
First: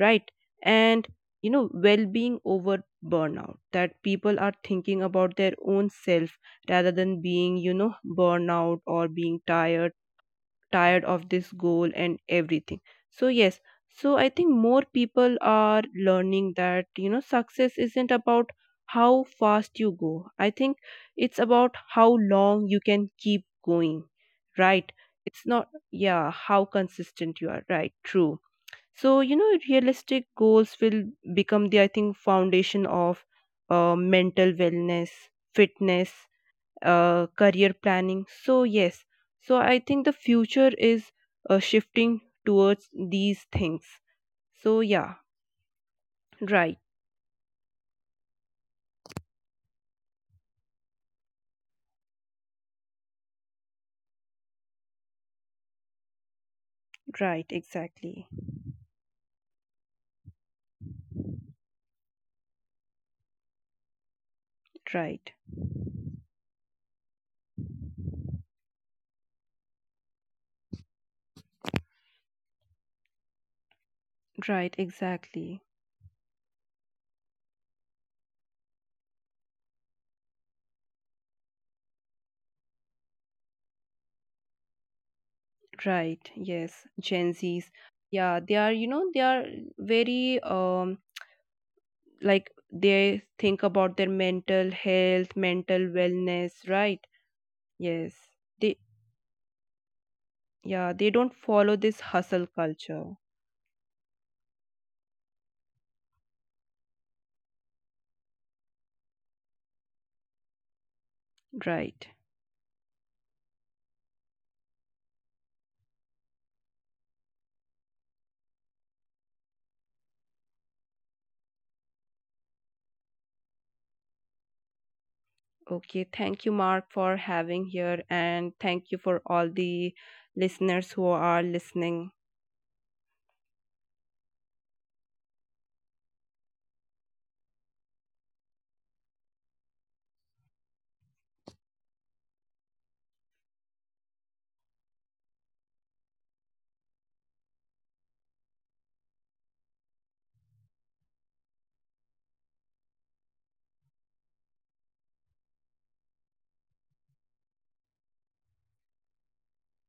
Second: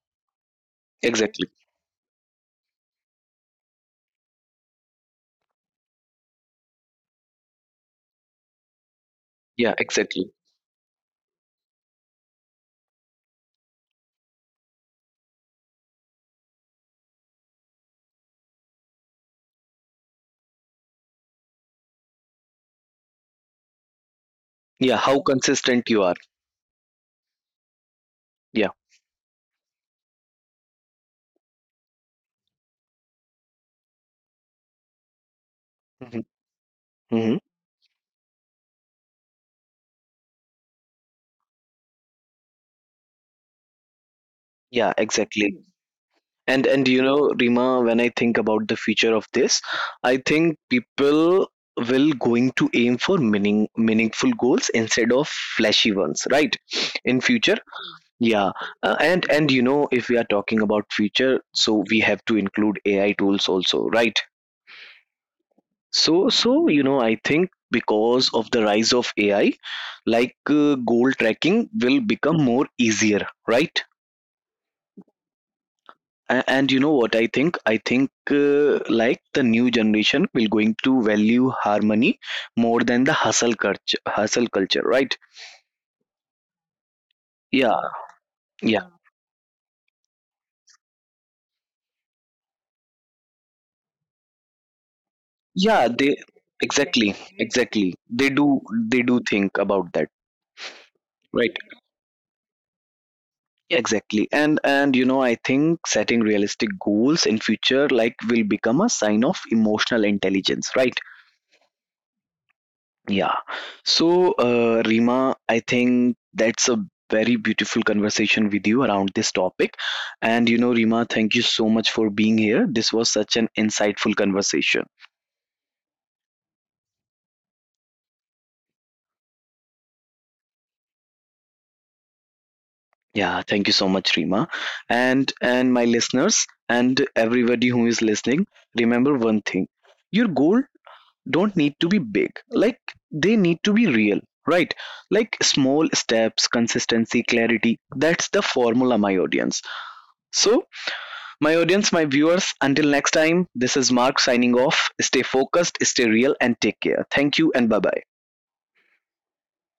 Speaker 2: right? And
Speaker 1: Exactly.
Speaker 2: you know, well being over burnout, that people are thinking about their own self rather than being, you know, burnout or being
Speaker 1: Yeah.
Speaker 2: tired,
Speaker 1: Exactly.
Speaker 2: tired of this goal and everything. So yes, so I think more people are learning that, you know, success isn't about how fast you go, I think it's about how long you can keep going, right?
Speaker 1: Yeah. How
Speaker 2: It's not,
Speaker 1: consistent you are.
Speaker 2: yeah, how consistent you are, right? True.
Speaker 1: Yeah.
Speaker 2: So you know, realistic goals will become the, I think, foundation of mental wellness, fitness,
Speaker 1: Mm-hmm. Mm-hmm.
Speaker 2: career planning. So yes, so I think the future is shifting towards these things. So
Speaker 1: Yeah.
Speaker 2: yeah,
Speaker 1: Exactly. And
Speaker 2: right,
Speaker 1: and you know, Rima, when I think about the future of this, I think people will going to aim for meaningful goals instead of flashy ones, right, in
Speaker 2: right,
Speaker 1: future?
Speaker 2: exactly,
Speaker 1: Yeah. And you know if we are talking about future, so we have to include ai tools also, right?
Speaker 2: right,
Speaker 1: So so you know I think because of the rise of ai, like goal tracking will become more easier, right?
Speaker 2: right, exactly,
Speaker 1: And you know what I think, I think like the new generation will going to value harmony more than the hustle culture, right?
Speaker 2: right, yes, Gen Zs.
Speaker 1: Yeah.
Speaker 2: Yeah, they are,
Speaker 1: Yeah. Yeah,
Speaker 2: you know, they are very like, they think about their mental health, mental
Speaker 1: yeah they exactly,
Speaker 2: wellness, right?
Speaker 1: exactly, exactly,
Speaker 2: Yes,
Speaker 1: they do.
Speaker 2: they,
Speaker 1: They do think about that.
Speaker 2: yeah, they don't follow this hustle culture,
Speaker 1: Yeah, exactly. And you know I think setting realistic goals in future like will become a sign of emotional intelligence, right?
Speaker 2: right?
Speaker 1: Yeah. So, Rima, I think that's a very beautiful conversation with you around this topic. And, you know, Rima, thank you so much for being here. This was such an insightful conversation.
Speaker 2: Okay, thank you Mark, for having here, and thank you for all the listeners who are listening.
Speaker 1: Yeah, thank you so much, Rima. And my listeners and everybody who is listening, remember one thing. Your goal don't need to be big. Like they need to be real, right? Like small steps, consistency, clarity. That's the formula, my audience. So my audience, my viewers, until next time, this is Mark signing off. Stay focused, stay real, and take care. Thank you, and bye bye.